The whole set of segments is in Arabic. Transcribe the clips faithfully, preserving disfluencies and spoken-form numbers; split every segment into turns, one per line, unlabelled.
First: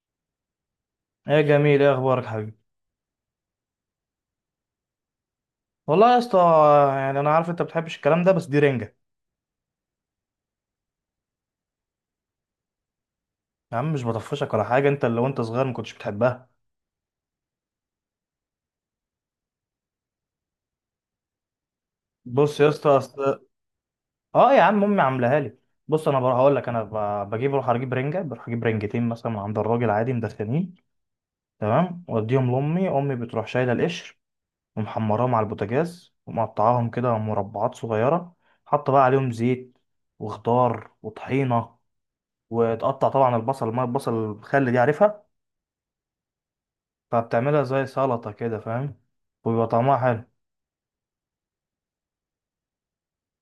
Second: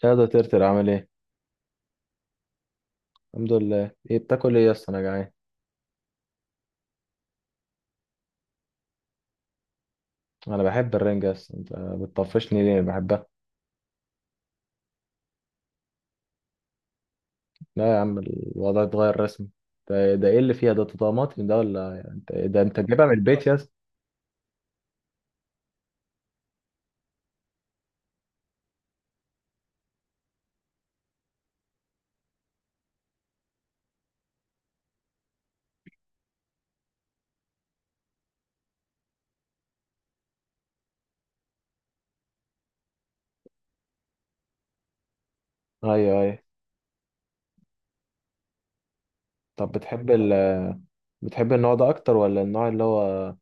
شادو ترتر عامل ايه؟
ايه جميل، ايه اخبارك حبيبي؟
الحمد لله. ايه بتاكل ايه يا اسطى؟ انا جعان.
والله يا اسطى. يعني انا عارف انت بتحبش الكلام ده بس دي رنجه.
انا بحب الرنجة يا اسطى، انت بتطفشني ليه؟ بحبها.
يا عم مش بطفشك ولا حاجه، انت اللي وانت صغير ما كنتش بتحبها.
لا يا عم الوضع اتغير رسمي. ده, ده ايه اللي فيها؟ ده طماطم ده؟ ولا انت
بص
ده
يا
انت
اسطى
جايبها من
اصل،
البيت يا اسطى؟
اه يا عم امي عاملاها لي. بص انا بروح هقول لك انا ب- بجيب اروح اجيب رنجه، بروح اجيب رنجتين مثلا من عند الراجل عادي مدخنين. تمام واديهم لامي، امي بتروح شايله القشر ومحمراهم على البوتاجاز ومقطعاهم كده مربعات صغيره، حاطه بقى عليهم زيت وخضار وطحينه، وتقطع طبعا البصل، ما البصل الخل دي عارفها.
ايوه ايوه.
فبتعملها زي سلطة كده فاهم، ويبقى
طب
طعمها
بتحب
حلو.
ال بتحب النوع ده اكتر ولا النوع اللي هو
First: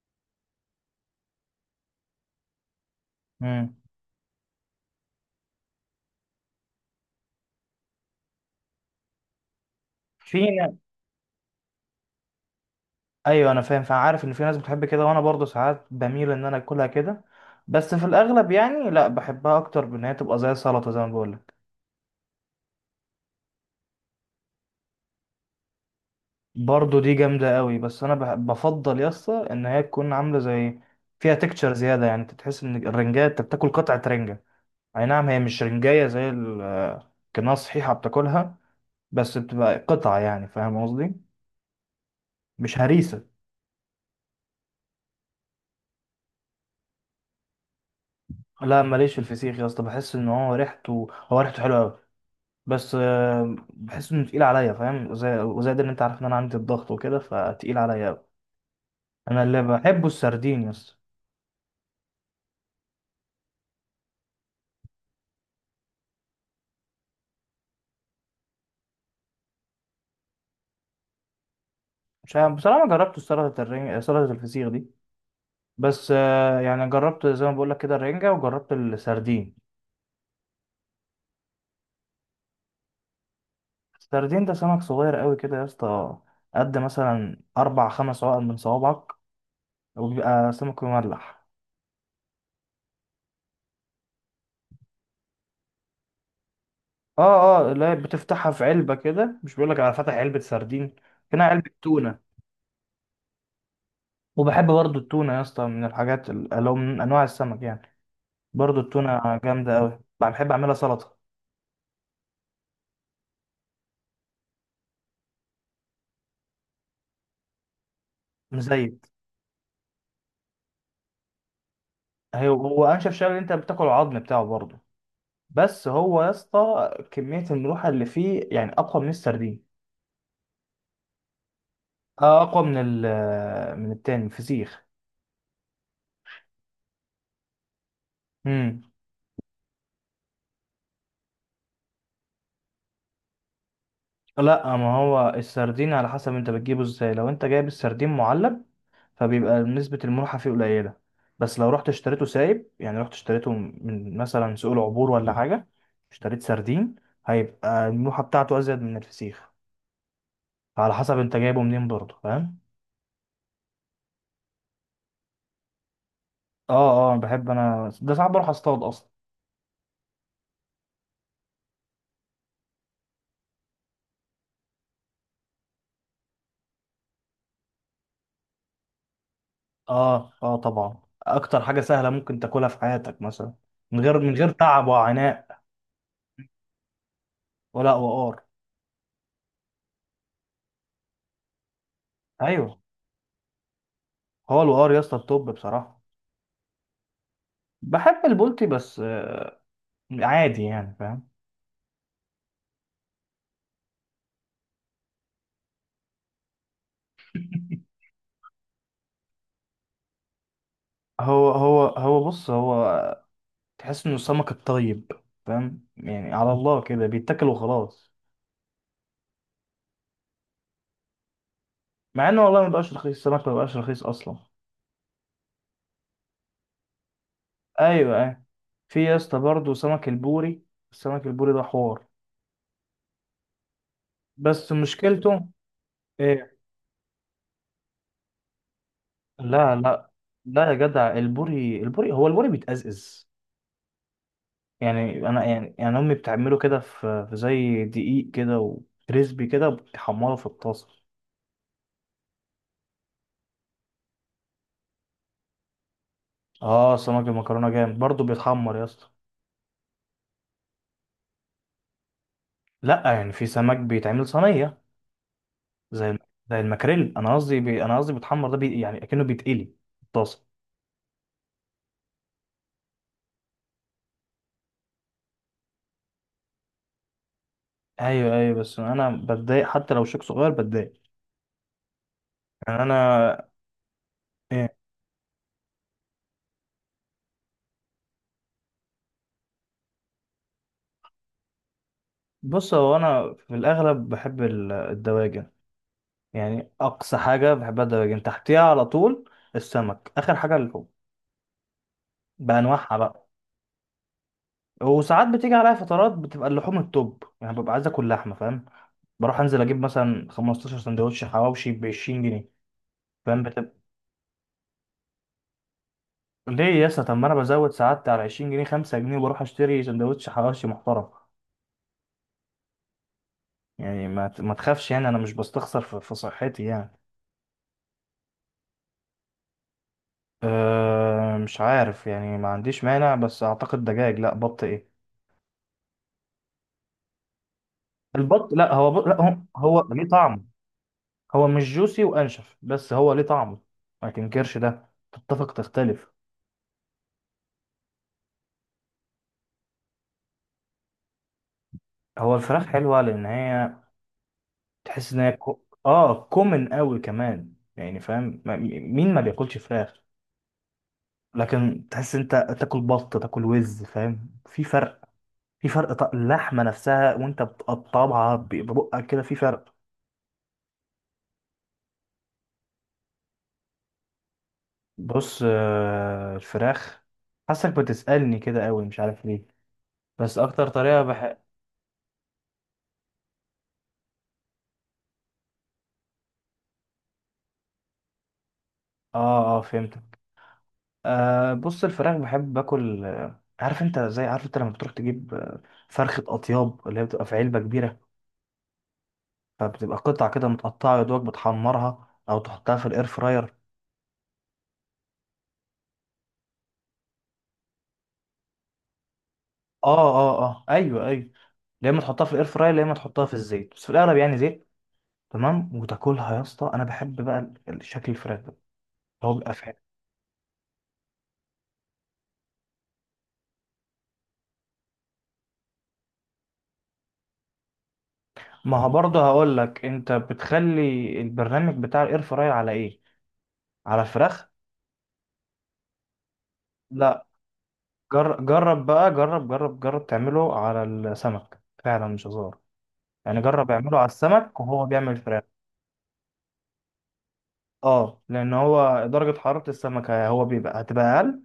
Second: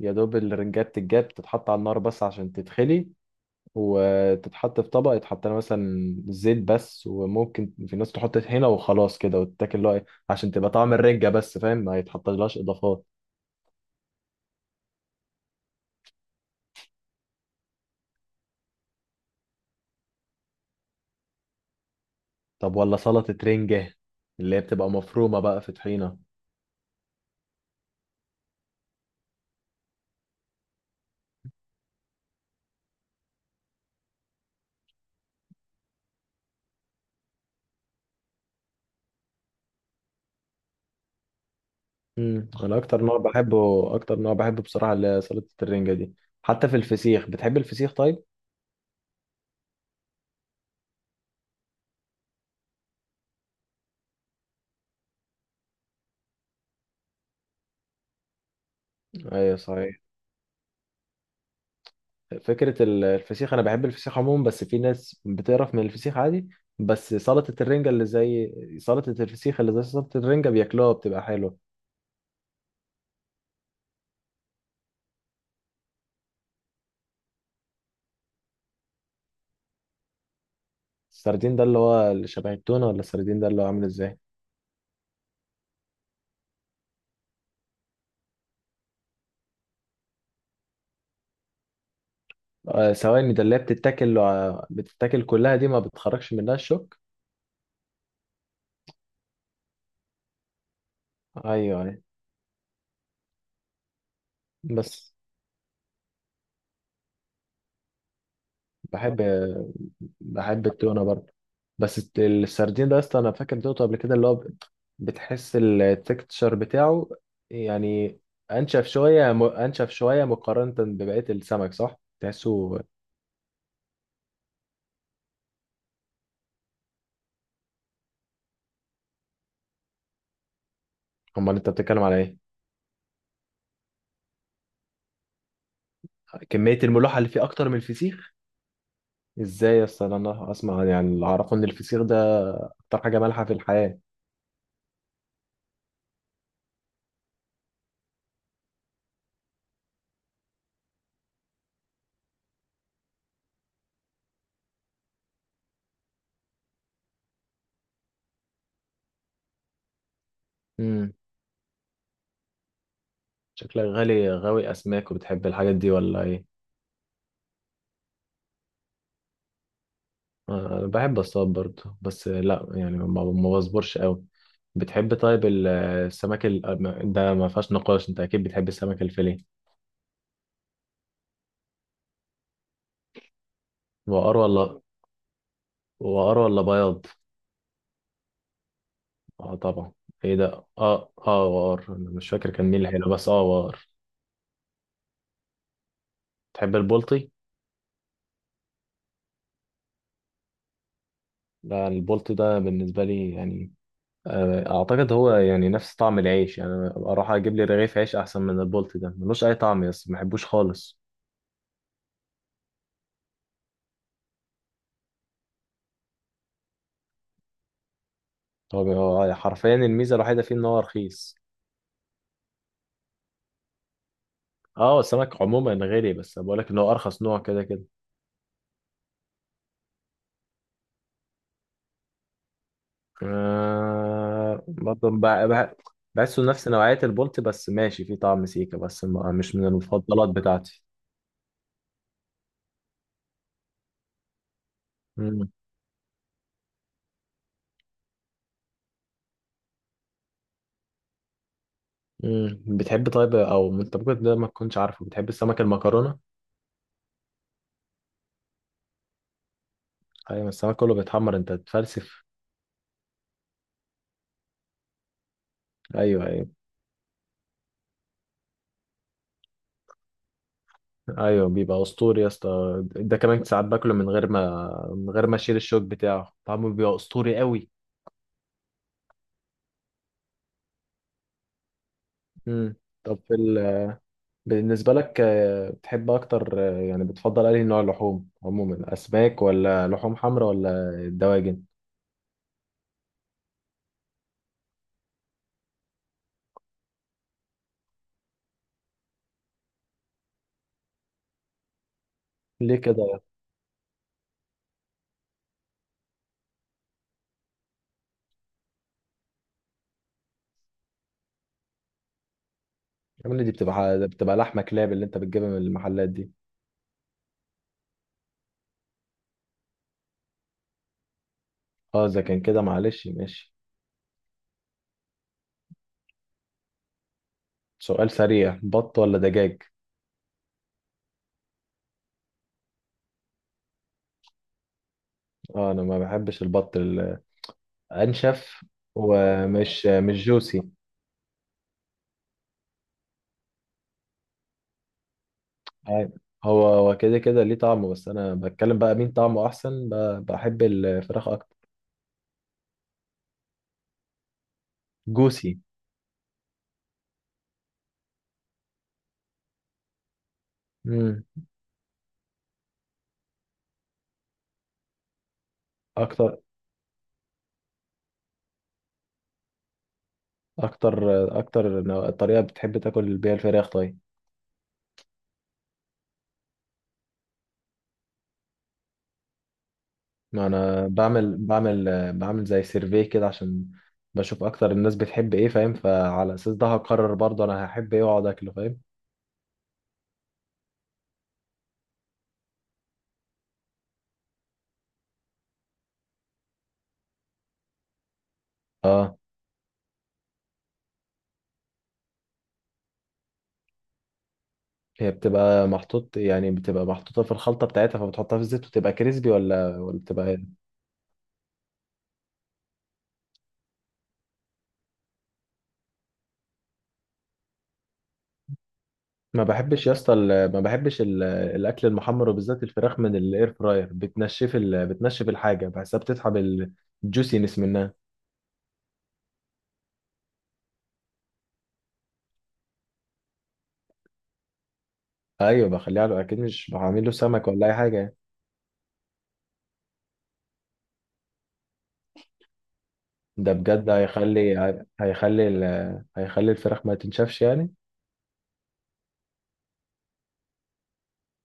يا دوب الرنجات تتجاب تتحط على النار بس عشان تتخلي،
امم
وتتحط في طبق يتحط لها مثلا زيت بس، وممكن في ناس تحط طحينه وخلاص كده وتتاكل اللي هو إيه،
في
عشان تبقى
ن-
طعم الرنجه بس، فاهم؟ ما يتحطلهاش اضافات.
ايوه انا فاهم، فعارف ان في ناس بتحب كده، وانا برضو ساعات بميل ان انا اكلها كده، بس في الاغلب يعني لا، بحبها اكتر بان هي تبقى زي سلطة زي ما بقولك.
طب ولا سلطه رنجه اللي هي بتبقى مفرومه بقى في طحينه؟
برضو دي جامدة قوي بس انا بح- بفضل يا اسطى ان هي تكون عاملة زي، فيها تكتشر زيادة، يعني انت تحس ان الرنجاية، انت بتاكل قطعة رنجة. اي نعم هي مش رنجاية زي الكناس صحيحة بتاكلها، بس بتبقى قطعة، يعني فاهم قصدي.
امم،
مش
انا اكتر نوع
هريسة.
بحبه، اكتر نوع بحبه بصراحه اللي هي سلطه الرنجه دي. حتى في الفسيخ، بتحب الفسيخ طيب؟
لا ماليش في الفسيخ يا اسطى، بحس ان هو ريحته، هو ريحته حلوه قوي، بس آه، بحس انه تقيل عليا فاهم، زي وزائد ان انت عارف ان انا عندي الضغط وكده، فتقيل عليا قوي. انا
ايوه
اللي
صحيح.
بحبه السردين يا اسطى.
فكره ال- الفسيخ انا بحب الفسيخ عموما، بس في ناس بتقرف من الفسيخ عادي. بس سلطه الرنجه اللي زي سلطه الفسيخ اللي زي سلطه الرنجه بياكلوها بتبقى حلوه.
مش عارف بصراحه، ما جربت سلطه الرنجة سلطه الفسيخ دي، بس آه، يعني جربت زي ما بقول لك كده الرنجة، وجربت السردين.
السردين ده اللي هو اللي شبه التونة، ولا السردين ده اللي هو عامل ازاي؟
السردين ده سمك صغير قوي كده يا اسطى، قد مثلا اربع خمس عقل من صوابعك، وبيبقى سمك مملح.
آه ثواني، ده اللي هي بتتاكل آه، بتتاكل كلها دي؟ ما بتخرجش منها الشوك؟
اه اه لا، بتفتحها في علبة كده، مش بيقولك على فتح علبة سردين، هنا
ايوه
علبة
ايوه.
تونة. وبحب برضو
بس
التونة يا اسطى، من الحاجات ال- اللي هو من أنواع السمك يعني. برضو
بحب
التونة جامدة أوي، بحب
بحب
أعملها
التونة
سلطة
برضه. بس الت- السردين ده اصلا انا فاكر دوته قبل كده اللي هو ب- بتحس التكتشر بتاعه، يعني انشف
مزيت.
شوية م- انشف شوية مقارنة ببقية السمك، صح
هي
تحسه؟
هو أنشف شغل، أنت بتاكل العظم بتاعه برضو، بس هو يا اسطى كمية الملوحة اللي فيه يعني أقوى من السردين.
امال انت بتتكلم على
اه
ايه؟
أقوى من ال من التاني الفسيخ.
كمية الملوحة اللي فيه اكتر من الفسيخ؟
مم.
ازاي يا اسطى؟ انا اسمع يعني اللي اعرفه ان الفسيخ ده اكتر حاجه مالحه في الحياه.
لا ما هو السردين على حسب أنت بتجيبه ازاي. لو أنت جايب السردين معلب فبيبقى نسبة الملوحة فيه قليلة، بس لو رحت اشتريته سايب يعني رحت اشتريته من مثلا سوق العبور ولا حاجة، اشتريت سردين، هيبقى الملوحة بتاعته أزيد من الفسيخ، على
امم،
حسب انت جايبه منين برضه فاهم.
شكلك غالي غاوي اسماك وبتحب الحاجات دي ولا ايه؟
اه اه بحب انا ده، ساعات بروح اصطاد اصلا.
آه، انا بحب اصطاد برضه، بس لا يعني ما ما بصبرش قوي. بتحب طيب ال- السمك ال... ده ما فيهاش نقاش، انت اكيد بتحب السمك الفيليه.
اه اه طبعا، اكتر حاجة سهلة ممكن تاكلها في حياتك مثلا، من غير من
وقار
غير
ولا
تعب وعناء.
وقار ولا بياض؟
ولا وقار.
اه طبعا. ايه ده، اه اه وقار، انا مش فاكر كان مين
ايوه،
اللي حلو بس اه وقار.
هو الوقار يا اسطى التوب بصراحة.
تحب البلطي؟
بحب البولتي بس آه، عادي يعني فاهم.
لا البلطي ده بالنسبه لي يعني آه، اعتقد هو يعني نفس طعم العيش، يعني أنا اروح اجيب لي رغيف عيش احسن من البولت ده، ملوش اي طعم يس ما بحبوش خالص.
هو هو هو بص، هو تحس انه السمك الطيب فاهم، يعني على الله كده بيتاكل وخلاص.
هو بي- هو حرفيا الميزه الوحيده فيه ان هو رخيص.
مع انه والله ما بقاش رخيص، السمك ما بقاش رخيص اصلا.
اه السمك عموما غالي، بس بقول لك ان هو ارخص نوع كده كده.
ايوه ايوه. في يا اسطى برضه سمك البوري، السمك البوري ده حوار
آه
بس
برضه
مشكلته
بع- بع- بحسه
ايه.
نفس نوعيه البولت، بس ماشي فيه طعم سيكا، بس ما- مش من
لا لا
المفضلات
لا يا
بتاعتي.
جدع، البوري، البوري، هو البوري بيتأزأز. يعني انا
مم.
يعني يعني امي بتعمله كده في في زي دقيق كده وكريسبي كده، وبتحمره في الطاسه.
مم. بتحب طيب، او انت ممكن ده ما تكونش عارفه، بتحب السمك المكرونه؟
اه سمك المكرونه جامد برضه بيتحمر يا اسطى.
ايوه السمك كله بيتحمر، انت تفلسف.
لا يعني في سمك بيتعمل صينيه، زي الم-
ايوه ايوه،
زي الماكريل. انا قصدي بي... انا قصدي بيتحمر ده بي... يعني اكنه بيتقلي في الطاسه.
ايوه بيبقى اسطوري يا اسطى، ده كمان ساعات باكله من غير ما من غير ما اشيل الشوك بتاعه، طعمه بيبقى اسطوري قوي.
ايوه ايوه، بس انا بتضايق حتى لو شيك صغير بتضايق،
امم،
يعني
طب في
انا
ال...
إيه،
بالنسبه لك آه، بتحب اكتر آه، يعني بتفضل انهي نوع لحوم عموما؟ اسماك ولا لحوم حمراء ولا الدواجن؟
بص هو انا في الاغلب بحب ال- الدواجن. يعني اقصى حاجه بحبها الدواجن، تحتيها على طول السمك، اخر حاجه اللحوم
ليه
بانواعها
كده؟
بقى. وساعات بتيجي عليا فترات بتبقى اللحوم التوب، يعني ببقى عايز اكل لحمه فاهم. بروح انزل اجيب مثلا خمسة عشر سندوتش حواوشي ب عشرين جنيه
الحمام
فاهم.
دي بتبقى بتبقى لحمه كلاب اللي انت بتجيبها من المحلات دي؟
ليه يا اسطى؟ طب ما انا بزود سعادتي على عشرين جنيه خمسة جنيه، وبروح اشتري سندوتش حواوشي محترم.
اه اذا كان كده معلش ماشي.
يعني ما ت- ما تخافش، يعني انا مش بستخسر في في صحتي يعني.
سؤال سريع، بط ولا دجاج؟
أه مش عارف يعني، ما عنديش مانع، بس اعتقد دجاج، لا بط ايه؟
اه انا ما بحبش البط ال-
البط
انشف
لا هو بط لا هو،
ومش
هو ليه
مش
طعم،
جوسي.
هو مش جوسي وانشف بس هو ليه طعم، ما تنكرش ده، تتفق تختلف.
أيوة. هو هو كده كده ليه طعمه، بس انا بتكلم بقى مين طعمه احسن، ب- بحب الفراخ اكتر.
هو الفراخ حلوة لان هي تحس ان هي
جوسي.
كو... اه كومن قوي كمان، يعني فاهم، ما- مين ما بياكلش فراخ.
امم،
لكن تحس انت تاكل بط تاكل وز فاهم، في فرق، في فرق ط-
اكتر
اللحمه نفسها وانت بتقطعها ب- ببقك كده في فرق.
اكتر اكتر نوع، الطريقه بتحب تاكل بيها الفراخ طيب؟
بص آه، الفراخ، حاسك بتسألني كده قوي مش عارف ليه، بس
ما
اكتر
انا
طريقه بح
بعمل
اه.
بعمل بعمل زي سيرفي كده عشان بشوف اكتر الناس بتحب ايه، فاهم؟ فعلى اساس ده هقرر برضه انا هحب ايه واقعد اكله، فاهم؟
اه فهمتك. آه بص، الفراخ بحب باكل آه، عارف انت زي، عارف انت لما بتروح تجيب آه، فرخه اطياب، اللي هي بتبقى في علبه كبيره،
اه.
فبتبقى قطع كده متقطعه، يا دوبك بتحمرها او تحطها في الاير فراير.
هي بتبقى محطوط، يعني بتبقى محطوطه في الخلطه بتاعتها، فبتحطها في الزيت وتبقى كريسبي ولا
اه
ولا بتبقى؟
اه اه ايوه ايوه، يا اما تحطها في الاير فراير يا اما تحطها في الزيت، بس في الاغلب يعني زيت. تمام وتاكلها يا اسطى، انا بحب بقى ال- ال- شكل الفراخ ده، هو
ما
بيبقى فاهم.
بحبش يا اسطى ال- ما بحبش ال- الاكل المحمر، وبالذات الفراخ من الاير فراير، بتنشف ال... بتنشف الحاجه، بحسها بتسحب الجوسينس منها.
ما هو برضه هقول لك، انت بتخلي البرنامج بتاع الاير فراير على ايه؟ على الفراخ.
ايوه بخليه على، اكيد مش بعمل له
لا
سمك ولا اي حاجه.
جر... جرب بقى، جرب جرب جرب تعمله على السمك، فعلا مش هزار، يعني
ده
جرب
بجد
اعمله على
هيخلي،
السمك وهو بيعمل فراخ.
هيخلي ال... هيخلي الفراخ ما تنشفش يعني؟
اه لان هو درجة حرارة السمك، هو بيبقى هتبقى اقل،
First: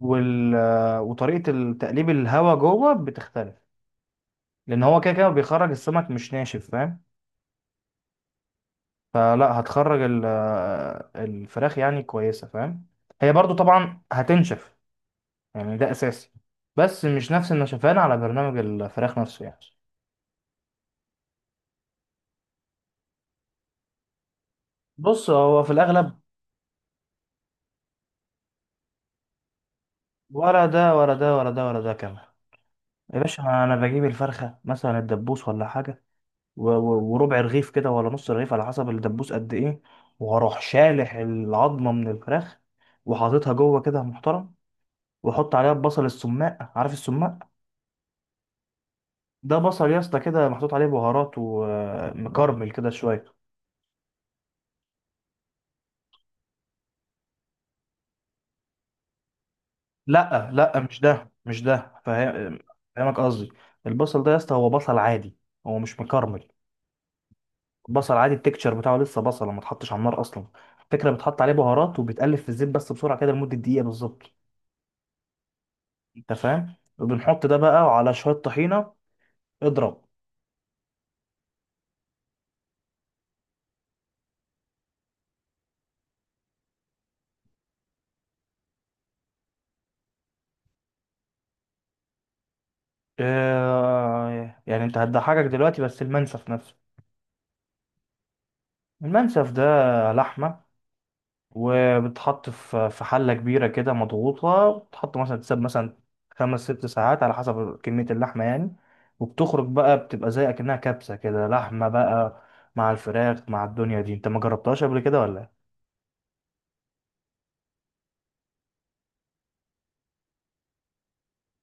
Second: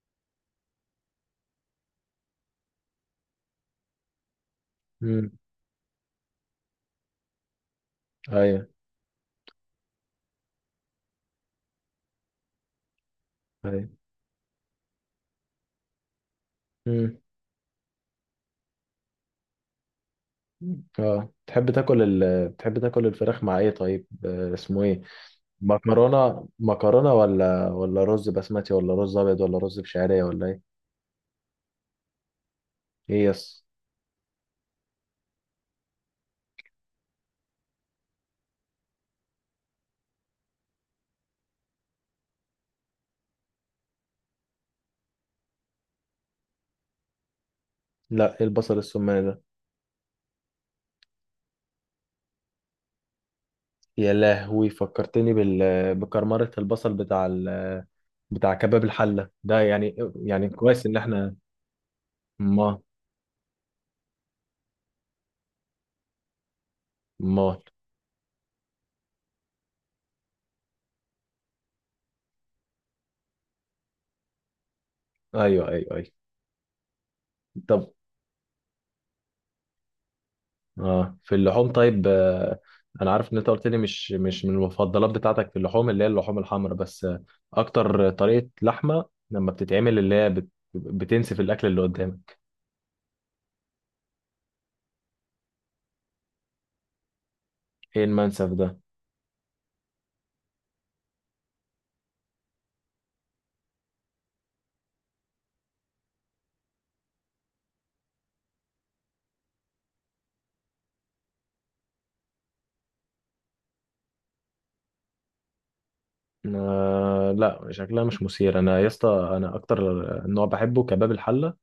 وال... وطريقة تقليب الهواء جوه بتختلف، لأن هو كده كده
امم،
بيخرج السمك مش ناشف فاهم.
ايوه
فلا هتخرج ال... الفراخ يعني كويسة فاهم، هي برضو
ايوه.
طبعا هتنشف يعني، ده أساسي، بس
امم،
مش نفس النشفان على برنامج الفراخ نفسه يعني.
اه تحب تاكل ال... بتحب تاكل الفراخ مع ايه طيب آه، اسمه ايه؟
بص هو في الأغلب،
مكرونه مكرونه ولا ولا رز بسمتي ولا رز ابيض ولا رز بشعريه ولا ايه؟
ولا ده ولا ده ولا ده ولا ده كمان. يا
ايه
باشا،
يس.
أنا بجيب الفرخة مثلا الدبوس ولا حاجة، و- و- وربع رغيف كده ولا نص رغيف على حسب الدبوس قد ايه، وهروح شالح العظمه من الفراخ، وحاططها جوه كده محترم، واحط عليها البصل السماق، عارف السماق؟
لا إيه البصل السمان ده؟
ده بصل يا اسطى كده محطوط عليه بهارات ومكرمل كده شويه.
يا لهوي فكرتني بال... بكرمرة البصل بتاع ال... بتاع كباب الحلة ده يعني. يعني
لا لا
كويس ان
مش ده
احنا
مش ده فاهم-
ما
فاهمك قصدي. البصل ده يا اسطى هو بصل عادي، هو مش مكرمل،
ما
بصل عادي، التكتشر بتاعه لسه بصل ما اتحطش على النار اصلا. الفكره بتحط عليه بهارات وبيتقلب في الزيت بس بسرعه كده لمده دقيقه بالظبط،
ايوه ايوه ايوه.
انت فاهم، وبنحط ده بقى
طب
وعلى شويه طحينه اضرب.
اه في اللحوم طيب آه، انا عارف ان انت قلت لي مش مش من المفضلات بتاعتك في اللحوم اللي هي اللحوم الحمراء، بس آه، اكتر طريقة لحمة لما بتتعمل اللي هي بت... بتنسف الاكل اللي قدامك؟
آه، يعني انت هتضحكك دلوقتي بس المنسف نفسه.
ايه المنسف ده؟
المنسف ده لحمه، وبتحط في في حله كبيره كده مضغوطه، بتحط مثلا تساب مثلا خمس ست ساعات على حسب كميه اللحمه يعني، وبتخرج بقى بتبقى زي اكنها كبسه كده لحمه بقى، مع الفراخ مع الدنيا دي. انت ما جربتهاش قبل كده ولا إيه؟
آه لا شكلها مش مثير انا يا اسطى، انا اكتر نوع بحبه كباب الحلة.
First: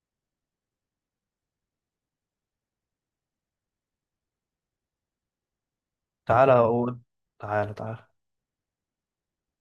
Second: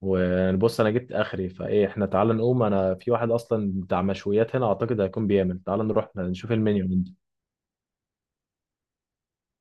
وبص انا جبت اخري، فايه احنا تعالى نقوم، انا في واحد اصلا بتاع مشويات هنا اعتقد هيكون بيعمل، تعالى نروح
تعالى
نشوف
اقول،
المنيو.
تعالى تعالى